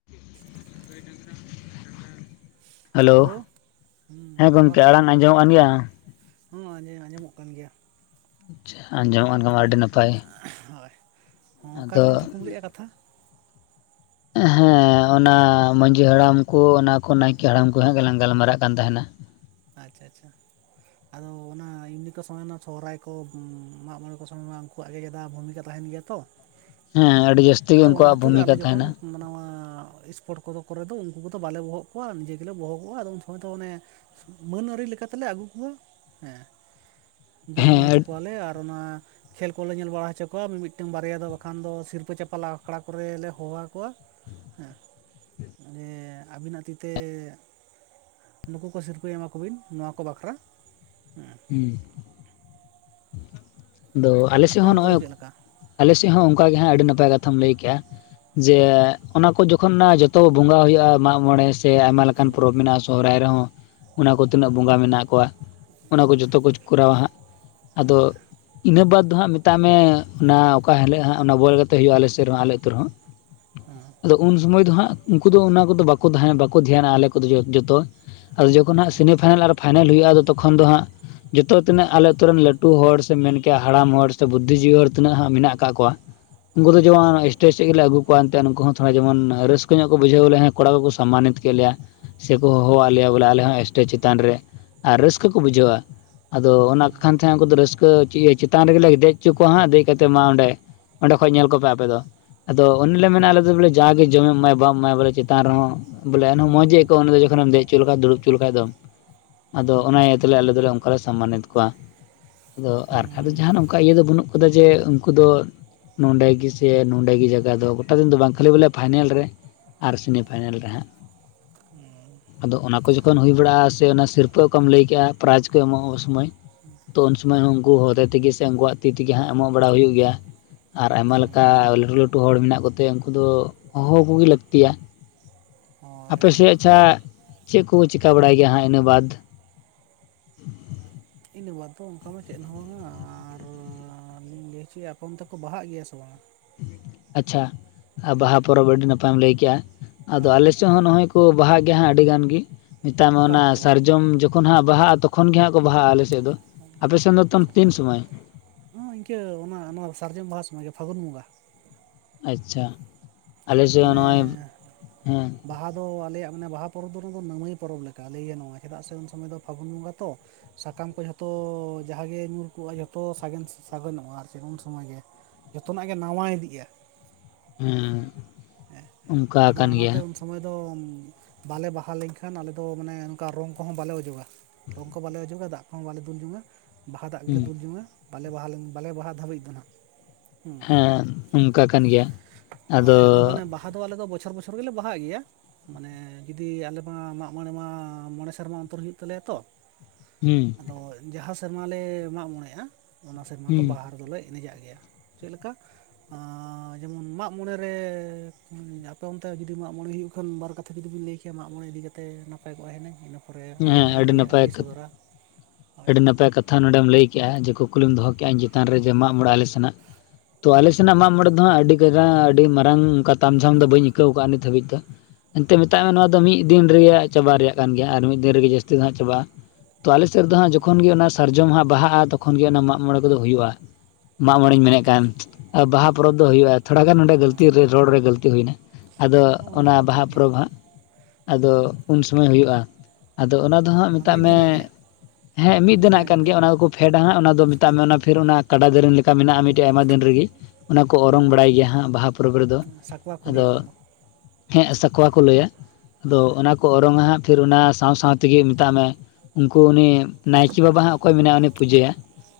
[inaudible] ᱜᱟᱹᱭ ᱰᱟᱝᱨᱟ hello, hello ᱦᱩᱸ ᱦᱮᱸ ᱜᱚᱝᱠᱮ ᱟᱲᱟᱝ ᱟᱸᱡᱚᱢᱚᱜ ᱠᱟᱱ ᱜᱮᱭᱟ? ᱦᱩᱸ ᱟᱸᱡᱮ ᱟᱡᱚᱢᱚᱜ ᱠᱟᱱ ᱜᱮᱭᱟ ᱾ ᱟᱪᱪᱷᱟ, ᱟᱸᱡᱚᱢᱚᱜ ᱠᱟᱱ ᱠᱷᱟᱡ ᱢᱟ ᱟᱹᱰᱤ ᱱᱟᱯᱟᱭ ᱾ ᱦᱚᱭ, ᱦᱚᱸ ᱚᱠᱟᱨᱞᱤᱧ ᱛᱷᱩᱠᱩᱢ ᱞᱮᱜᱼᱟ ᱠᱟᱛᱷᱟ? ᱦᱮᱸ ᱚᱱᱟ ᱢᱟᱹᱡᱷᱤ ᱦᱟᱲᱟᱢ ᱠᱚ ᱚᱱᱟ ᱠᱚ ᱱᱟᱭᱠᱮ ᱦᱟᱲᱟᱢ ᱠᱚ ᱦᱟᱜ ᱜᱮᱞᱟᱝ ᱜᱟᱞᱢᱟᱨᱟᱜ ᱠᱟᱱ ᱛᱟᱦᱮᱱᱟ ᱾ ᱟᱪᱪᱷᱟ ᱟᱪᱪᱷᱟ ᱾ ᱟᱫᱚ ᱚᱱᱟ ᱮᱢᱱᱤ ᱠᱚ ᱥᱚᱢᱚᱭ ᱢᱟ ᱥᱚᱦᱨᱟᱭ ᱠᱚ ᱢᱟᱜ ᱢᱚᱬᱮ ᱠᱚ ᱥᱚᱢᱚᱭ ᱢᱟ ᱩᱱᱠᱩᱣᱟᱜ ᱜᱮ ᱜᱮᱫᱟ ᱵᱷᱩᱢᱤᱠᱟ ᱛᱟᱦᱮᱱ ᱜᱮᱭᱟ ᱛᱚ ᱾ [unintelligible] ᱟᱹᱰᱤ ᱡᱟᱹᱥᱛᱤ [unintelligible] ᱜᱮ ᱟᱫᱚ ᱚᱱᱟ ᱩᱱᱠᱩᱣᱟᱜ ᱠᱷᱟᱹᱛᱤᱨ ᱟᱞᱮ ᱵᱷᱩᱢᱤᱠᱟ ᱡᱚᱠᱷᱚᱱ ᱛᱟᱦᱮᱱᱟ ᱱᱚᱣᱟᱻ [unintelligible] ᱠᱚᱫᱚ ᱠᱚᱨᱮ ᱫᱚ ᱩᱱᱠᱩ ᱠᱚᱫᱚ ᱵᱟᱞᱮ ᱵᱚᱦᱚᱜ ᱠᱚᱣᱟ ᱱᱤᱡᱮ ᱜᱮᱞᱮ ᱵᱚᱦᱚᱜᱼᱟ, ᱟᱫᱚ ᱩᱱ ᱥᱚᱢᱚᱭ ᱫᱚ ᱚᱱᱮ ᱢᱟᱹᱱ ᱟᱹᱨᱤ ᱞᱮᱠᱟ ᱛᱮᱞᱮ ᱟᱹᱜᱩ ᱠᱚᱣᱟ ᱦᱮᱸ, ᱡᱚᱢ ᱧᱩ ᱦᱚᱪᱚ ᱦᱮᱸ ᱠᱚᱣᱟᱞᱮ ᱟᱨ [unintelligible] ᱚᱱᱟ ᱠᱷᱮᱞ ᱠᱚᱞᱮ ᱧᱮᱞ ᱵᱟᱲᱟ ᱦᱚᱪᱚ ᱠᱚᱣᱟ ᱢᱤ ᱢᱤᱫᱴᱟᱝ ᱵᱟᱨᱭᱟ ᱫᱚ ᱵᱟᱠᱷᱟᱱ ᱫᱚ ᱥᱤᱨᱯᱟᱹ ᱪᱟᱯᱟᱞ ᱟᱠᱷᱲᱟ ᱠᱚᱨᱮ ᱞᱮ ᱦᱚᱦᱚᱣᱟ ᱠᱚᱣᱟ ᱾ ᱦᱮᱸ, ᱡᱮ ᱟᱹᱵᱤᱱᱟᱜ ᱛᱤ ᱛᱮ ᱱᱩᱠᱩ ᱠᱚ ᱥᱤᱨ ᱯᱟᱹ ᱮᱢᱟ ᱠᱚᱵᱤᱱ ᱱᱚᱣᱟ ᱠᱚ ᱵᱟᱠᱷᱨᱟ, ᱦᱮᱸ ᱾ ᱦᱩᱸ ᱾ ᱟᱫᱚ ᱟᱞᱮ ᱥᱮᱫ ᱟᱯᱮ ᱦᱚᱸ ᱚᱱᱛᱮ ᱱᱚᱜ-ᱚᱭ ᱫᱚ ᱪᱮᱫ ᱞᱮᱠᱟ ᱟᱞᱮ ᱥᱮᱫ ᱦᱚᱸ ᱚᱱᱠᱟ ᱜᱮ ᱦᱟᱸᱜ ᱟᱹᱰᱤ ᱱᱟᱯᱟᱭ ᱠᱟᱛᱷᱟᱢ ᱞᱟᱹᱭ ᱠᱮᱜᱼᱟ ᱾ ᱡᱮ ᱚᱱᱟᱠᱚ ᱡᱚᱠᱷᱚᱱ ᱡᱷᱚᱛᱚ ᱵᱚᱸᱜᱟ ᱦᱩᱭᱩᱜᱼᱟ ᱢᱟᱜ ᱢᱚᱬᱮ ᱥᱮ ᱟᱭᱢᱟ ᱞᱮᱠᱟᱱ ᱯᱚᱨᱚᱵ ᱢᱮᱱᱟᱜᱼᱟ ᱥᱚᱨᱦᱟᱭ ᱨᱮᱦᱚᱸ ᱚᱱᱟ ᱠᱚ ᱛᱤᱱᱟᱹᱜ ᱵᱚᱸᱜᱟ ᱢᱮᱱᱟᱜ ᱠᱚᱣᱟ ᱾ ᱚᱱᱟ ᱠᱚ ᱡᱷᱚᱛᱚ ᱠᱚᱪ ᱠᱚᱨᱟᱣᱟ ᱦᱟᱸᱜ, ᱟᱫᱚ ᱤᱱᱟᱹ ᱵᱟᱫ ᱫᱚ ᱦᱟᱸᱜ ᱢᱮᱛᱟᱜ ᱢᱮ ᱚᱱᱟ ᱚᱠᱟ ᱦᱤᱞᱳᱜ ᱦᱟᱸᱜ ᱚᱱᱟ ᱵᱚᱞ ᱜᱟᱛᱮ ᱦᱳᱭᱳᱜᱼᱟ ᱟᱞᱮ ᱥᱮᱫ ᱨᱮᱦᱚᱸ ᱟᱞᱮ ᱟᱹᱛᱩ ᱨᱮᱦᱚᱸ ᱾ [inaudible] ᱦᱩᱸ ᱾ ᱟᱫᱚ ᱩᱱ ᱥᱚᱢᱚᱭ ᱫᱚ ᱦᱟᱸᱜ ᱩᱱᱠᱩ ᱫᱚ ᱚᱱᱟ ᱠᱚᱫᱚ ᱵᱟᱠᱚ ᱛᱟᱦᱮᱱᱟ᱾ ᱵᱟᱠᱚ ᱫᱷᱮᱭᱟᱱᱟᱜᱼᱟ ᱟᱞᱮ ᱠᱚᱫᱚ ᱡᱷᱚᱛᱚ ᱟᱫᱚ ᱡᱚᱠᱷᱚᱱ ᱦᱟᱸᱜ ᱥᱮᱱᱤ ᱯᱷᱟᱭᱱᱮᱞ ᱟᱨ ᱯᱷᱟᱭᱱᱮᱞ ᱦᱩᱭᱩᱜᱼᱟ ᱾ ᱟᱫᱚ ᱛᱚᱠᱷᱚᱱ ᱫᱚ ᱦᱟᱸᱜ ᱡᱷᱚᱛᱚ ᱤᱱᱟᱹᱜ ᱟᱞᱮ ᱟᱹᱛᱩ ᱨᱮᱱ ᱞᱟᱹᱴᱩ ᱦᱚᱲ ᱥ ᱮᱢ ᱢᱮᱱ ᱠᱮᱜᱼᱟ ᱦᱟᱲᱟᱢ ᱦᱚᱲ ᱥᱮ ᱵᱩᱫᱽᱫᱷᱤ ᱡᱤᱵᱤ ᱦᱚᱲ ᱛᱤᱱᱟᱹᱜ ᱦᱟᱸᱜ ᱢᱮᱱᱟᱜ ᱟᱠᱟᱫ ᱠᱚᱣᱟ ᱾ ᱦᱩᱸ ᱩᱱᱠᱩ ᱫᱚ ᱡᱮᱢᱚᱱ [unintelligible] ᱥᱮᱫ ᱜᱮᱞᱮ ᱟᱜᱩ ᱠᱚᱣᱟ, ᱮᱱᱛᱮ ᱩᱱᱠᱩ ᱦᱚᱸ ᱛᱷᱚᱲᱟ ᱡᱮᱢᱚᱱ ᱨᱟᱹᱥᱠᱟᱹ ᱧᱚᱜ ᱠᱚ ᱵᱩᱡᱷᱟᱹᱣ ᱵᱚᱞᱮ ᱠᱚᱲᱟ ᱠᱚᱠᱚ ᱥᱚᱢᱟᱱᱤᱛ ᱠᱮᱫ ᱞᱮᱭᱟ ᱥᱮ ᱠᱚ ᱦᱚᱦᱚᱣᱟᱜ ᱞᱮᱭᱟ, ᱵᱚᱞᱮ ᱟᱞᱮ ᱦᱚᱸ ᱥᱴᱮᱡᱽ ᱪᱮᱛᱟᱱ ᱨᱮ ᱟᱨ ᱨᱟᱹᱥᱠᱟᱹ ᱠᱚ ᱵᱩᱡᱷᱟᱹᱣᱟ ᱾ ᱟᱫᱚ ᱚᱱᱟ ᱠᱷᱟᱱ ᱛᱟᱦᱮᱸ ᱩᱱᱠᱩ ᱫᱚ ᱨᱟᱹᱥ [unintelligible] ᱪᱮᱛᱟᱱ ᱨᱮᱜᱮ ᱞᱮ ᱫᱮᱡ ᱦᱚᱪᱚ ᱠᱚᱣᱟ ᱦᱟᱸᱜ ᱫᱮᱡ ᱠᱟᱛᱮᱜ ᱢᱟ ᱚᱸᱰᱮ ᱚᱸᱰᱮ ᱠᱷᱚᱡ ᱧᱮᱞ ᱠᱚᱯᱮ ᱟᱯᱮ ᱫᱚ ᱾ ᱟᱫᱚ ᱚᱱᱦᱤᱞᱚᱜ ᱢᱮᱱᱟ ᱟᱞᱮ ᱫᱚ ᱵᱚᱞᱮ ᱡᱟᱜᱮ ᱡᱚᱢᱮᱢ ᱮᱢᱟᱭ ᱵᱟᱢ ᱮᱢᱟᱭᱟ ᱵᱚᱞᱮ ᱪᱮᱛᱟᱱ ᱨᱮᱦᱚᱸ ᱵᱚᱞᱮ ᱮᱱᱦᱚᱜ ᱢᱚᱡᱽ ᱜᱮ ᱦᱩᱸ ᱟᱹᱭᱠᱟᱹᱭ-ᱟ ᱾ ᱩᱱᱤ ᱫᱟ ᱡᱚᱠᱷᱚᱱᱮᱢ ᱫᱮᱡ ᱚᱪᱚ ᱞᱮᱠᱷᱟᱡ ᱫᱩᱲᱩᱵ ᱚᱪᱚ ᱞᱮᱠᱷᱟᱡ ᱫᱚ ᱾ ᱟᱫᱚ ᱚᱱᱟ ᱤᱭᱟᱹ ᱛᱮᱞᱮ ᱟᱞᱮ ᱫᱚᱞᱮ ᱚᱱᱠᱟ ᱞᱮ ᱥᱚᱢᱢᱟᱱᱤᱛ ᱠᱚᱣᱟ ᱾ ᱟᱫᱚ ᱟᱨᱠᱟᱡ ᱫᱚ ᱦᱩᱸ ᱡᱟᱦᱟᱱ ᱚᱱᱠᱟ ᱤᱭᱟᱹ ᱫᱚ ᱵᱟᱹᱱᱩᱜ ᱠᱟᱫᱟ ᱡᱮ, ᱩᱱᱠᱩ ᱫᱚ ᱱᱚᱰᱮ ᱜᱮ ᱥᱮ ᱱᱚᱰᱮ ᱜᱮ ᱡᱟᱭᱜᱟ ᱫᱚ ᱜᱚᱴᱟ ᱫᱤᱱ ᱫᱚ ᱵᱟᱝ ᱠᱷᱟᱹᱞᱤ ᱵᱚᱞᱮ ᱯᱷᱟᱭᱱᱮᱞ ᱨᱮ ᱟᱨ ᱥᱮᱢᱤ ᱯᱷᱟᱭᱱᱮᱞ ᱨᱮ ᱦᱟᱸᱜ ᱾ ᱚᱸ ᱾ ᱟᱫᱚ ᱚᱱᱟ ᱠᱚ ᱡᱚᱠᱷᱚᱱ ᱦᱩᱭ ᱵᱟᱲᱟᱜᱼᱟ ᱥᱮ ᱚᱱᱟ ᱥᱤᱨᱯᱟᱹ ᱠᱚᱢ ᱞᱟᱹᱭ ᱠᱮᱜᱼᱟ ᱯᱨᱟᱭᱤᱡ ᱠᱚ ᱮᱢᱚᱜ-ᱚᱜ ᱥᱚᱢᱚᱭ, ᱛᱚ ᱩᱱ ᱥᱚᱢᱚᱭ ᱦᱚᱸ ᱩᱱᱠᱩ ᱦᱚᱛᱮᱜ ᱛᱮᱜᱮ ᱥᱮ ᱩᱱᱠᱩᱣᱟᱜ ᱛᱤ ᱛᱮᱜᱮ ᱦᱟᱸᱜ ᱮᱢᱚᱜ ᱵᱟᱲᱟ ᱦᱩᱭᱩᱜ ᱜᱮᱭᱟ ᱾ ᱟᱨ ᱟᱭᱢᱟ ᱞᱮᱠᱟ ᱞᱟᱹᱴᱩ ᱞᱟᱹᱴᱩ ᱦᱚᱲ ᱢᱮᱱᱟᱜ ᱠᱚᱛᱮ ᱩᱱᱠᱩ ᱫᱚ ᱦᱚᱦᱚ [unintelligible] ᱜᱮ ᱞᱟᱹᱠᱛᱤᱭᱟ ᱾ ᱦᱳᱭ ᱟᱯᱮ ᱥᱮᱫ ᱟᱪᱪᱷᱟ, ᱪᱮᱫ ᱠᱚ ᱠᱚ ᱪᱤᱠᱟ ᱵᱟᱲᱟᱭ ᱜᱮᱭᱟ ᱦᱟᱸᱜ ᱤᱱᱟᱹ ᱵᱟᱫᱽ? [inaudible] ᱤᱱᱟᱹ ᱵᱟᱫᱽ ᱫᱚ ᱚᱱᱠᱟ ᱢᱟ ᱪᱮᱫ ᱦᱚᱸ ᱵᱟᱝ-ᱟ ᱾ ᱟᱨ ᱞᱤᱧ ᱞᱟᱹᱭ ᱦᱚᱪᱚᱭᱮᱫ-ᱟ ᱟᱯᱮ ᱚᱱᱛᱮ ᱠᱚ ᱵᱟᱦᱟᱜ ᱜᱮᱭᱟ ᱥᱮ ᱵᱟᱝ-ᱟ? ᱟᱪᱪᱷᱟ ᱟᱨ ᱵᱟᱦᱟ ᱯᱚᱨᱚᱵᱽ ᱟᱹᱰᱤ ᱱᱟᱯᱟᱭᱮᱢ ᱞᱟᱹᱭᱠᱮᱜᱼᱟ ᱾ ᱟᱫᱚ ᱦᱳᱭ ᱟᱞᱮ ᱥᱮᱫ ᱦᱚᱸ ᱱᱚᱜᱚᱭ ᱠᱚ ᱵᱟᱦᱟᱜ ᱜᱮᱭᱟ ᱦᱟᱸᱜ ᱟᱹᱰᱤ ᱜᱟᱱ ᱜᱮ ᱾ ᱱᱮᱛᱟᱨ ᱢᱟ ᱚᱠᱟ ᱚᱱᱟ ᱚᱠᱛᱚ ᱥᱟᱨᱡᱚᱢ ᱡᱚ ᱠᱷᱚᱱ ᱦᱟᱸᱜ ᱵᱟᱦᱟᱜᱼᱟ ᱛᱚᱠᱷᱚᱱ ᱜᱮ ᱦᱟᱸᱜ ᱠᱚ ᱵᱟᱦᱟᱜᱼᱟ ᱟᱞᱮ ᱥᱮᱫ ᱫᱚ ᱾ ᱟᱯᱮ ᱥᱮᱱ ᱫᱚ ᱟᱪᱪᱷᱟ [unintelligible] ᱛᱤᱱ ᱠᱟᱱᱟ ᱥᱩᱢᱚᱭ? ᱦᱚᱸ ᱤᱱᱠᱟᱹ ᱚᱱᱟ ᱥᱟᱨᱡᱚᱢ ᱵᱟᱦᱟ ᱥᱚᱢᱚᱭ ᱜᱮ ᱯᱷᱟᱹᱜᱩᱱ ᱵᱚᱸᱜᱟ ᱾ ᱟᱪᱪᱷᱟ, ᱟᱞᱮ ᱥᱮᱫ ᱦᱚᱸ ᱱᱚᱜ-ᱚᱭ ᱢᱟᱱᱮ ᱦᱮᱸ ᱾ ᱵᱟᱦᱟ ᱫᱚ ᱟᱞᱮᱭᱟᱜ ᱢᱟᱱᱮ ᱵᱟᱦᱟ ᱯᱚᱨᱚᱵᱽ ᱫᱚ ᱚᱱᱟ ᱫᱚ ᱱᱟᱹᱢᱟᱹᱭ ᱯᱚᱨᱚᱵᱽ ᱞᱮᱠᱟ ᱞᱟᱹᱭ ᱜᱟᱱᱚᱜᱼᱟ, ᱪᱮᱫᱟᱜ ᱥᱮ ᱩᱱ ᱥᱚᱢᱚᱭ ᱫᱚ ᱯᱷᱟᱹᱜᱩᱱ ᱵᱚᱸᱜᱟ ᱛᱚ ᱾ ᱥᱟᱠᱟᱢ ᱠᱚ ᱡᱷᱚᱛᱚ ᱡᱟᱦᱟ ᱜᱮ ᱧᱩᱨ ᱠᱚᱜ-ᱟ ᱡᱷᱚᱛᱚ ᱥᱟᱜᱮᱱ ᱥᱟᱜᱮᱱ ᱚᱜᱼᱟ ᱟᱨᱠᱤ ᱩᱱ ᱥᱚᱢᱚᱭ ᱜᱮ ᱾ ᱡᱷᱚᱛᱚᱱᱟᱜ ᱜᱮ ᱱᱟᱣᱟ ᱤᱫᱤᱜ-ᱟ ᱾ ᱦᱮᱸ, ᱚᱱᱠᱟ ᱟᱫᱚ ᱟᱠᱟᱱ ᱜᱮᱭᱟ ᱚᱱᱟᱛᱮ ᱾ ᱩᱱ ᱥᱚᱢᱚᱭ ᱫᱚ ᱵᱟᱞᱮ ᱵᱟᱦᱟ ᱞᱮᱱᱠᱷᱟᱱ ᱟᱞᱮ ᱫᱚ ᱢᱟᱱᱮ ᱱᱚᱝᱠᱟ ᱨᱚᱝ ᱠᱚᱦᱚᱸ ᱵᱟᱞᱮ ᱚᱡᱚᱜᱟ ᱾ ᱨᱚᱝ ᱠᱚ ᱵᱟᱞᱮ ᱚᱡᱚᱜᱟ ᱫᱟᱜ ᱠᱚᱦᱚᱸ ᱵᱟᱞᱮ ᱫᱩᱞ ᱡᱚᱝ-ᱟ ᱾ ᱵᱟᱦᱟ ᱫᱟᱜ ᱜᱮᱞᱮ ᱦᱮᱸ ᱫᱩᱞ ᱡᱚᱝᱟ-ᱟ ᱾ ᱵᱟᱞᱮ ᱵᱟᱦᱟ ᱞᱮᱱ ᱵᱟᱞᱮ ᱵᱟᱦᱟ ᱫᱷᱟᱹᱵᱤᱡ ᱫᱚ ᱱᱟᱦᱟᱸᱜ ᱾ ᱦᱮᱸ ᱚᱝᱠᱟ ᱠᱟᱱ ᱜᱮᱭᱟ ᱾ ᱟᱫᱚ ᱦᱳᱭ ᱢᱟᱱᱮ ᱵᱟᱦᱟ ᱫᱚ ᱟᱞᱮ ᱫᱚ ᱵᱚᱪᱷᱚᱨ ᱵᱪᱷᱚᱨ ᱜᱮᱞᱮ ᱵᱟᱦᱟᱜ ᱜᱮᱭᱟ ᱾ ᱢᱟᱱᱮ ᱡᱩᱫᱤ ᱟᱞᱮ ᱢᱟ ᱢᱟᱜ ᱢᱚᱬᱮ ᱢᱟ ᱢᱚᱬᱮ ᱥᱮᱨᱢᱟ ᱚᱱᱛᱚᱨ ᱦᱩᱭᱩᱜ ᱛᱟᱞᱮᱭᱟ ᱛᱚ ᱾ ᱦᱩᱸ ᱾ ᱟᱫᱚ ᱡᱟᱦᱟ ᱥᱮᱨᱢᱟᱞ ᱞᱮ ᱢᱟᱜ ᱢᱚᱬᱮᱜ-ᱟ, ᱚᱱᱟ ᱥᱮᱨᱢᱟ ᱫᱚ ᱦᱮᱸ ᱵᱟᱦᱟ ᱨᱮᱫ ᱞᱮ ᱮᱱᱮᱡᱟᱜ ᱜᱮᱭᱟ ᱾ ᱪᱮᱫ ᱞᱮᱠᱟ, ᱡᱮᱢᱚᱱ ᱢᱟᱜ ᱢᱚᱬᱮ ᱨᱮ ᱟᱯᱮ ᱚᱱᱛᱮ ᱡᱩᱫᱤ ᱢᱟᱜ ᱢᱚᱬᱮ ᱦᱩᱭᱩᱜ ᱠᱷᱟᱱ ᱵᱟᱨ ᱠᱟᱛᱷᱟ ᱡᱩᱫᱤ ᱵᱮᱱ ᱞᱟᱹᱭ ᱠᱮᱭᱟ ᱢᱟᱜ ᱢᱚᱬᱮ ᱤᱫᱤ ᱠᱟᱛᱮ ᱱᱟᱯᱟᱭ ᱠᱚᱜ-ᱟ ᱦᱤᱱᱟᱹᱝ ᱾ ᱤᱱᱟᱹ ᱛᱟᱯᱚᱨᱮ ᱟᱹᱞᱤᱧ ᱦᱮᱸ ᱦᱚᱞᱤᱧ ᱟᱹᱰᱤ ᱞᱟᱹᱭᱟ ᱟᱨ ᱱᱟᱯᱟᱭ ᱞᱤᱧ ᱥᱚᱫᱚᱨᱟ, ᱦᱳᱭ ᱟᱹᱰᱤ ᱾ ᱱᱟᱯᱟᱭ ᱠᱟᱛᱷᱟ ᱱᱚᱰᱮᱢ ᱞᱟᱹᱭ ᱠᱮᱫᱮᱜ-ᱟ ᱡᱮ, ᱠᱩᱠᱞᱤᱢ ᱫᱚᱦᱚ ᱠᱮᱜ-ᱟ ᱤᱧ ᱪᱮᱛᱟᱱ ᱨᱮ ᱢᱟᱜ ᱢᱚᱬᱮ ᱟᱞᱮ ᱥᱮᱱᱟᱜ ᱛᱚ ᱟᱞᱮ ᱥᱮᱱᱟᱜ ᱢᱟᱜ ᱢᱚᱬᱮ ᱫᱚ ᱦᱟᱸᱜ ᱟᱹᱰᱤ ᱠᱟᱡᱟ ᱟᱹᱰᱤ ᱢᱟᱨᱟᱝ ᱚᱱᱠᱟ ᱛᱟᱢ ᱡᱷᱟᱢ ᱫᱚ ᱵᱟᱹᱧ ᱟᱹᱭᱠᱟᱹᱣ ᱟᱠᱟᱫ-ᱟ ᱱᱤᱛ ᱫᱷᱟᱹᱵᱤᱡ ᱫᱚ ᱾ ᱮᱱᱛ ᱢᱮᱛᱟᱜ ᱢᱮ ᱱᱚᱣᱟ ᱫᱚ ᱢᱤᱫ ᱫᱤᱱ ᱨᱮᱭᱟᱜ ᱪᱟᱵᱟ ᱨᱮᱭᱟᱜ ᱠᱟᱱ ᱜᱮᱭᱟ ᱟᱨ ᱢᱤᱫ ᱫᱤᱱ ᱨᱮᱜᱮ ᱡᱟᱹᱥᱛᱤ ᱫᱚ ᱦᱟᱸᱜ ᱪᱟᱵᱟᱜ-ᱟ ᱾ ᱛᱚ ᱟᱞᱮ ᱥᱮᱫ ᱨᱮ ᱫᱚ ᱦᱟᱸᱜ ᱡᱚᱠᱷᱚᱱ ᱜᱮ ᱚᱱᱟ ᱥᱟᱨᱡᱚᱢ ᱦᱟᱸᱜ ᱵᱟᱦᱟᱜ-ᱟ, ᱛᱚᱠᱷᱚᱱ ᱜᱮ ᱚᱱᱟ ᱢᱟᱜ ᱢᱚᱬᱮ ᱠᱚᱫᱚ ᱦᱩᱭᱩᱜ-ᱟ ᱾ ᱢᱟᱜ ᱢᱚᱬᱮᱧ ᱢᱮᱱᱮᱫ ᱟᱪᱪᱷᱟ ᱠᱟᱱ, ᱟᱪᱪᱷᱟ ᱵᱟᱦᱟ ᱯᱚᱨᱚᱵᱽ ᱫᱚ ᱦᱩᱭᱩᱜᱼᱟ ᱛᱷᱚᱲᱟ ᱜᱟᱱ ᱱᱚᱸᱰᱮ ᱜᱟᱹᱞᱛᱤ ᱦᱮᱸ ᱨᱮ ᱨᱚᱲ ᱨᱮ ᱜᱟᱹᱞᱛᱤ ᱦᱩᱭ ᱮᱱᱟ ᱾ ᱟᱫᱚ ᱦᱚᱸ ᱚᱱᱟ ᱠᱚᱫᱚ ᱵᱟᱦᱟ ᱴᱷᱤᱠ ᱜᱮᱭᱟ ᱯᱚᱨᱚᱵᱽ ᱦᱟᱸᱜ ᱟᱫᱚ ᱩᱱ ᱥᱚᱢᱹᱭ ᱦᱩᱭᱩᱜᱼᱟ, ᱟᱫᱚ ᱚᱱᱟ ᱫᱚ ᱦᱟᱸᱜ ᱟᱨ ᱢᱮᱛᱟᱜ ᱢᱤᱫ ᱢᱮ ᱫᱤᱱᱟᱜ ᱜᱮ ᱦᱮᱸ ᱢᱤᱫ ᱫᱤᱱᱟᱜ ᱠᱟᱱ ᱜᱮᱭᱟ ᱚᱱᱟ ᱫᱚᱠᱚ ᱯᱷᱮᱰᱟ ᱦᱟᱸᱜ ᱚᱱᱟ ᱫᱚ ᱢᱮᱛᱟᱜ ᱢᱮ ᱚᱱᱟ ᱯᱷᱤᱨ ᱚᱱᱟ ᱠᱟᱰᱟ ᱫᱮᱨᱮᱧ ᱞᱮᱠᱟ ᱢᱮᱱᱟᱜᱼᱟ ᱢᱤᱫᱴᱮᱡ ᱟᱭᱢᱟ ᱫᱤᱱ ᱨᱮᱜᱮ ᱚᱱᱟ ᱠᱚ ᱚᱨᱚᱝ ᱵᱟᱲᱟᱭ ᱜᱮᱭᱟ ᱦᱟᱸᱜ ᱵᱟᱦᱟ ᱯᱚᱨᱚᱵᱽ ᱨᱮᱫᱚ ᱾ ᱥᱟᱠᱣᱟ ᱠᱚ ᱞᱟᱹᱭᱟ ᱚᱱᱟ ᱫᱚ ᱾ ᱦᱮᱸ ᱥᱟᱠᱣᱟ ᱠᱚ ᱞᱟᱹᱭᱟ, ᱦᱳᱭ ᱟᱫᱚ ᱚᱱᱟ ᱠᱚ ᱚᱨᱚᱝ-ᱟ ᱦᱟᱸᱜ ᱯᱷᱤᱨ ᱚᱱᱟ ᱥᱟᱶ-ᱥᱟᱶ ᱛᱮᱜᱮ ᱢᱮᱛᱟᱜ ᱢᱮ ᱩᱱᱠᱩ ᱩᱱᱤ ᱱᱟᱭᱠᱮ ᱵᱟᱵᱟ ᱦᱟᱸᱜ ᱚᱠᱚᱭ ᱢᱮᱱᱟᱭᱟ ᱩᱱᱤᱭ ᱯᱩᱡᱟᱹᱭᱟ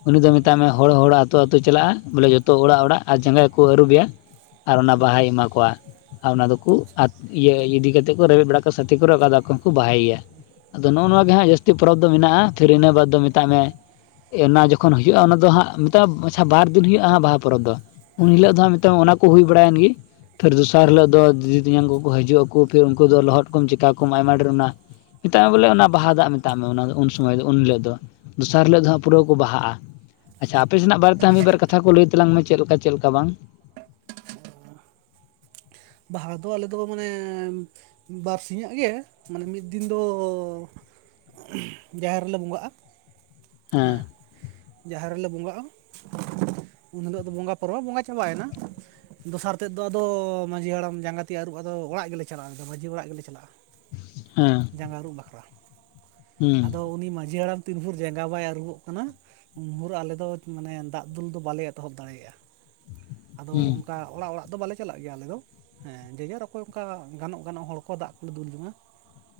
ᱩᱱᱤ ᱫᱚ ᱢᱮᱛᱜ ᱦᱮᱸ ᱢᱮ ᱦᱚᱲ ᱦᱚᱲᱟᱜ ᱟᱛᱩ ᱟᱛᱩᱭ ᱪᱟᱞᱟᱜᱼᱟ ᱵᱚᱞᱮ ᱡᱚᱛᱚ ᱚᱲᱟᱜ ᱚᱲᱟᱜ ᱟᱨ ᱡᱟᱸᱜᱟ ᱠᱚ ᱟᱹᱨᱩᱵᱮᱭᱟ ᱟᱨ ᱚᱱᱟ ᱵᱟᱦᱟᱭ ᱮᱢᱟ ᱠᱚᱣᱟ, ᱟᱨ ᱚᱱᱟ ᱫᱚᱠᱚ ᱟᱪᱪᱷᱟ [unintelligible] ᱤᱭᱟᱹ ᱤᱫᱤ ᱠᱟᱛᱮᱫ ᱠᱚ ᱨᱮᱵᱮᱫ ᱵᱟᱲᱟ ᱠᱟᱜ-ᱟ ᱥᱟᱛᱮ ᱠᱚᱨᱮ ᱚᱠᱟ ᱫᱚ ᱟᱠᱚᱦᱚᱸ ᱠᱚ ᱵᱟᱦᱟᱭ ᱜᱮᱭᱟ ᱾ ᱟᱫᱚ ᱱᱚᱜᱼᱚ ᱱᱚᱣᱟ ᱜᱮ ᱚ ᱦᱟᱸᱜ ᱡᱟᱹᱥᱛᱤ ᱯᱚᱨᱚᱵᱽ ᱫᱚ ᱢᱮᱱᱟᱜᱼᱟ ᱯᱷᱤᱨ ᱤᱱᱟᱹ ᱵᱟᱫᱽ ᱫᱚ ᱢᱮᱛᱟᱜ ᱢᱮ ᱚᱱᱟ ᱡᱚᱠᱷᱚᱱ ᱦᱩᱭᱩᱜᱼᱟ ᱚᱱᱟ ᱫᱚ ᱦᱟᱸᱜ ᱢᱮᱛᱟᱜᱼᱟ ᱟᱪᱪᱷᱟ ᱵᱟᱨ ᱫᱤᱱ ᱦᱩᱭᱩᱜᱼᱟ ᱦᱟᱸᱜ ᱵᱟᱦᱟ ᱯᱚᱨᱚᱵᱽ ᱫᱚ ᱩᱱ ᱦᱤᱞᱳᱜ ᱫᱚ ᱦᱟᱸᱜ ᱢᱮᱛᱟᱢ ᱚᱱᱟ ᱠᱚ ᱦᱩᱭ ᱵᱟᱲᱟᱭᱮᱱ ᱜᱮ, ᱯᱷᱤᱨ ᱫᱚᱥᱟᱨ ᱦᱤᱞᱳᱜ ᱫᱚ ᱫᱤᱫᱤ, ᱛᱮᱧᱟᱝ ᱠᱚᱠᱚ ᱦᱤᱡᱩᱜ ᱟᱠᱚ ᱯᱷᱤᱨ ᱩᱱᱠᱩ ᱫᱚ ᱞᱚᱦᱚᱫ ᱠᱚᱢ ᱪᱤᱠᱟ ᱠᱚᱢ ᱟᱭᱢᱟ ᱰᱷᱮᱨ ᱚᱱᱟ ᱢᱮᱛᱟᱜ ᱢᱮ ᱵᱚᱞᱮ ᱚᱱᱟ ᱵᱟᱦᱟ ᱫᱟᱜ ᱢᱮᱛᱟᱜ ᱢᱮ ᱚᱱᱟ ᱫᱚ ᱩᱱ ᱥᱚᱢᱚᱭ ᱫᱚ ᱩᱱ ᱦᱤᱞᱳ ᱫᱚᱥᱟᱨ ᱦᱤᱞᱳ ᱫᱚ ᱦᱟᱸᱜ ᱯᱩᱨᱟᱹ ᱠᱚ ᱵᱟᱦᱟᱜᱼᱟ ᱾ ᱟᱪᱪᱷᱟ ᱟᱯᱮ ᱥᱮᱱᱟᱜ ᱵᱟᱨᱮ ᱛᱮ ᱦᱚᱸᱜ ᱢᱤᱫᱵᱟᱨ ᱠᱟᱛᱷᱟ ᱠᱚ ᱞᱟᱹᱭ ᱛᱟᱞᱟᱝ ᱢᱮ ᱪᱮᱫ ᱞᱮᱠᱟ, ᱪᱮᱫ ᱞᱮᱠᱟ ᱵᱟᱝ? ᱵᱟᱦᱟ ᱫᱚ ᱟᱞᱮ ᱫᱚ ᱢᱟᱱᱮ ᱵᱟᱨ ᱥᱤᱧᱟᱜ ᱜᱮ ᱢᱟᱱᱮ ᱢᱤᱫ ᱫᱤᱱ ᱫᱚ ᱡᱟᱦᱮᱨ ᱨᱮᱞᱮ ᱵᱚᱸᱜᱟᱜᱼᱟ ᱦᱮᱸ, ᱡᱟᱦᱮᱨ ᱨᱮᱞᱮ ᱵᱚᱸᱜᱟᱜᱼᱟ ᱩᱱ ᱦᱤᱞᱳᱜ ᱫᱚ ᱵᱚᱸᱜᱟ ᱯᱚᱨᱚᱵ, ᱵᱚᱸᱜᱟ ᱪᱟᱵᱟᱭᱮᱱᱟ ᱫᱚᱥᱟᱨ ᱛᱮᱫ ᱫᱚ ᱟᱫᱚ ᱢᱟᱡᱷᱤ ᱦᱟᱲᱟᱢ ᱡᱟᱸᱜᱟ ᱛᱤ ᱟᱹᱨᱩᱵ ᱟᱫᱚ ᱚᱲᱟᱜ ᱜᱮᱞᱮ ᱪᱟᱞᱟᱜᱼᱟ ᱟᱫᱚ ᱢᱟᱡᱷᱤ ᱚᱲᱟᱜ ᱜᱮᱞᱮ ᱪᱟᱞᱟᱜᱼᱟ ᱾ ᱦᱮᱸ ᱾ ᱡᱟᱸᱜᱟ ᱟᱹᱨᱩᱵ ᱵᱟᱠᱷᱨᱟ, ᱟᱫᱚ ᱩᱱᱤ ᱢᱟᱺᱡᱷᱤ ᱦᱟᱲᱟᱢ ᱛᱤᱱ ᱵᱷᱩᱨ ᱡᱟᱸᱜᱟ ᱵᱟᱭ ᱟᱹᱨᱩᱵᱚᱜ ᱠᱟᱱᱟ ᱩᱱ ᱵᱷᱩᱨ ᱟᱞᱮ ᱫᱚ ᱢᱟᱱᱮ ᱫᱟᱜ ᱫᱩᱞ ᱫᱚ ᱵᱟᱞᱮ ᱮᱛᱚᱦᱚᱵ ᱫᱟᱲᱮᱭᱟᱜᱼᱟ ᱾ [inaudible] ᱟᱫᱚ ᱚᱱᱠᱟ ᱚᱲᱟᱜ ᱚᱲᱟᱜ ᱫᱚ ᱵᱟᱞᱮ ᱪᱟᱞᱟᱜ ᱜᱮᱭᱟ ᱟᱞᱮ ᱫᱚ ᱦᱮᱸ ᱡᱮ ᱡᱷᱟᱨ ᱚᱠᱚᱭ ᱚᱠᱟ ᱜᱟᱱᱚᱜ ᱜᱟᱱᱚᱜ ᱦᱚᱲ ᱠᱚ ᱫᱟᱜ ᱠᱚ ᱫᱩᱞ ᱡᱚᱝᱼᱟ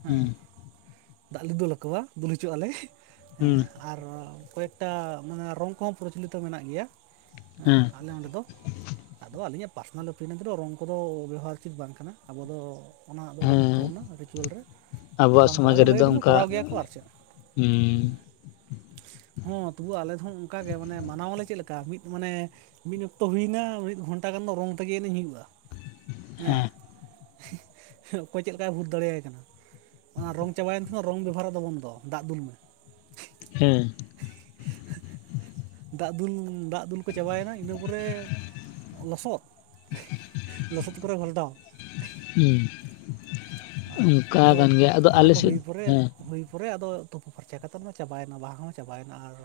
ᱦᱮᱸ, ᱦᱩᱸ ᱫᱟᱜ ᱞᱮ ᱫᱩᱞ ᱟᱠᱚᱣᱟ, ᱫᱩᱞ ᱦᱚᱪᱚᱜ ᱟᱞᱮ ᱦᱮᱸ ᱟᱨ ᱠᱚᱭᱮᱠᱴᱟ ᱢᱟᱱᱮ ᱨᱚᱝ ᱠᱚᱦᱚᱸ ᱯᱨᱚᱪᱚᱞᱤᱛᱚ ᱢᱮᱱᱟᱜ ᱜᱮᱭᱟ, ᱦᱩᱸ ᱦᱮᱸ ᱟᱞᱮ ᱚᱸᱰᱮ ᱫᱚ ᱟᱫᱚ ᱟᱹᱞᱤᱧᱟᱜ ᱯᱟᱨᱥᱚᱱᱟᱞ ᱚᱯᱤᱱᱤᱭᱥ ᱫᱚ ᱨᱚᱝ ᱠᱚᱫᱚ ᱵᱮᱣᱦᱟᱨ ᱩᱪᱤᱫ ᱵᱟᱝ ᱠᱟᱱᱟ ᱟᱵᱚ ᱫᱚ ᱚᱱᱟ ᱫᱚ ᱵᱟᱹᱱᱩᱜ ᱦᱮᱸ ᱛᱟᱵᱚᱱᱟ ᱨᱤᱪᱩᱣᱟᱹᱞ ᱨᱮ ᱟᱵᱚᱣᱟᱜ ᱵᱟᱝ ᱠᱚᱨᱟᱣ ᱥᱚᱢᱟᱡᱽ ᱜᱮ ᱵᱷᱟᱹᱜᱮ ᱨᱮᱫᱚ ᱠᱤᱱᱛᱩ ᱚᱱᱠᱟ ᱠᱚᱨᱟᱣ ᱜᱮᱭᱟ ᱠᱚ ᱟᱨ ᱪᱮᱫ ᱾ ᱦᱩᱸ [inaudible] ᱦᱚᱸ ᱛᱚᱵᱩ ᱟᱞᱮ ᱫᱚ ᱚᱱᱠᱟᱜᱮ ᱢᱟᱱᱮ ᱢᱟᱱᱟᱣᱟᱞᱮ ᱪᱮᱫ ᱞᱮᱠᱟ ᱢᱤᱫ ᱢᱟᱱᱮ ᱢᱤᱫ ᱚᱠᱛᱚ ᱦᱩᱭᱱᱟ ᱢᱤᱫ ᱜᱷᱚᱱᱴᱟ ᱜᱟᱱ ᱫᱚ ᱨᱚᱝ ᱛᱮᱜᱮ ᱮᱱᱮᱡ ᱦᱩᱭᱩᱜᱼᱟ ᱾ ᱦᱮᱸ, ᱚᱠᱚᱭ ᱪᱮᱫ ᱞᱮᱠᱟᱭ ᱵᱷᱩᱛ ᱫᱟᱲᱮᱭᱟᱭ ᱠᱟᱱᱟ ᱚᱱᱟ ᱨᱚᱝ ᱪᱟᱵᱟᱭᱮᱱ ᱠᱷᱟᱱ ᱫᱚ ᱨᱚᱝ ᱵᱮᱵᱚᱦᱟᱨ ᱫᱚ ᱵᱚᱱᱫᱚ ᱫᱟᱜ ᱫᱩᱞ ᱢᱮ ᱾ ᱦᱮᱸ ᱾ ᱫᱟᱜ ᱫᱩᱞ ᱫᱟᱜ ᱫᱩᱞ ᱠᱚ ᱪᱟᱵᱟᱭᱮᱱᱟ ᱤᱱᱟᱹ ᱯᱚᱨᱮ ᱞᱚᱥᱚᱫ, ᱞᱚᱥᱚᱫ ᱠᱚᱨᱮ ᱜᱷᱞᱴᱟᱣ ᱾ ᱦᱮᱸ ᱾ ᱟᱫᱚ ᱚᱱᱟ ᱠᱚ ᱦᱩᱭ ᱯᱚᱨᱮ ᱦᱮᱸ ᱦᱩᱭ ᱯᱚᱨᱮ ᱟᱫᱚ ᱛᱩᱯᱩ ᱯᱷᱟᱨᱪᱟ ᱠᱟᱛᱮᱫ ᱫᱚ ᱪᱟᱵᱟᱭᱮᱱᱟ ᱵᱟᱦᱟ ᱦᱚᱸ ᱪᱟᱵᱟᱭᱮᱱᱟ ᱟᱨ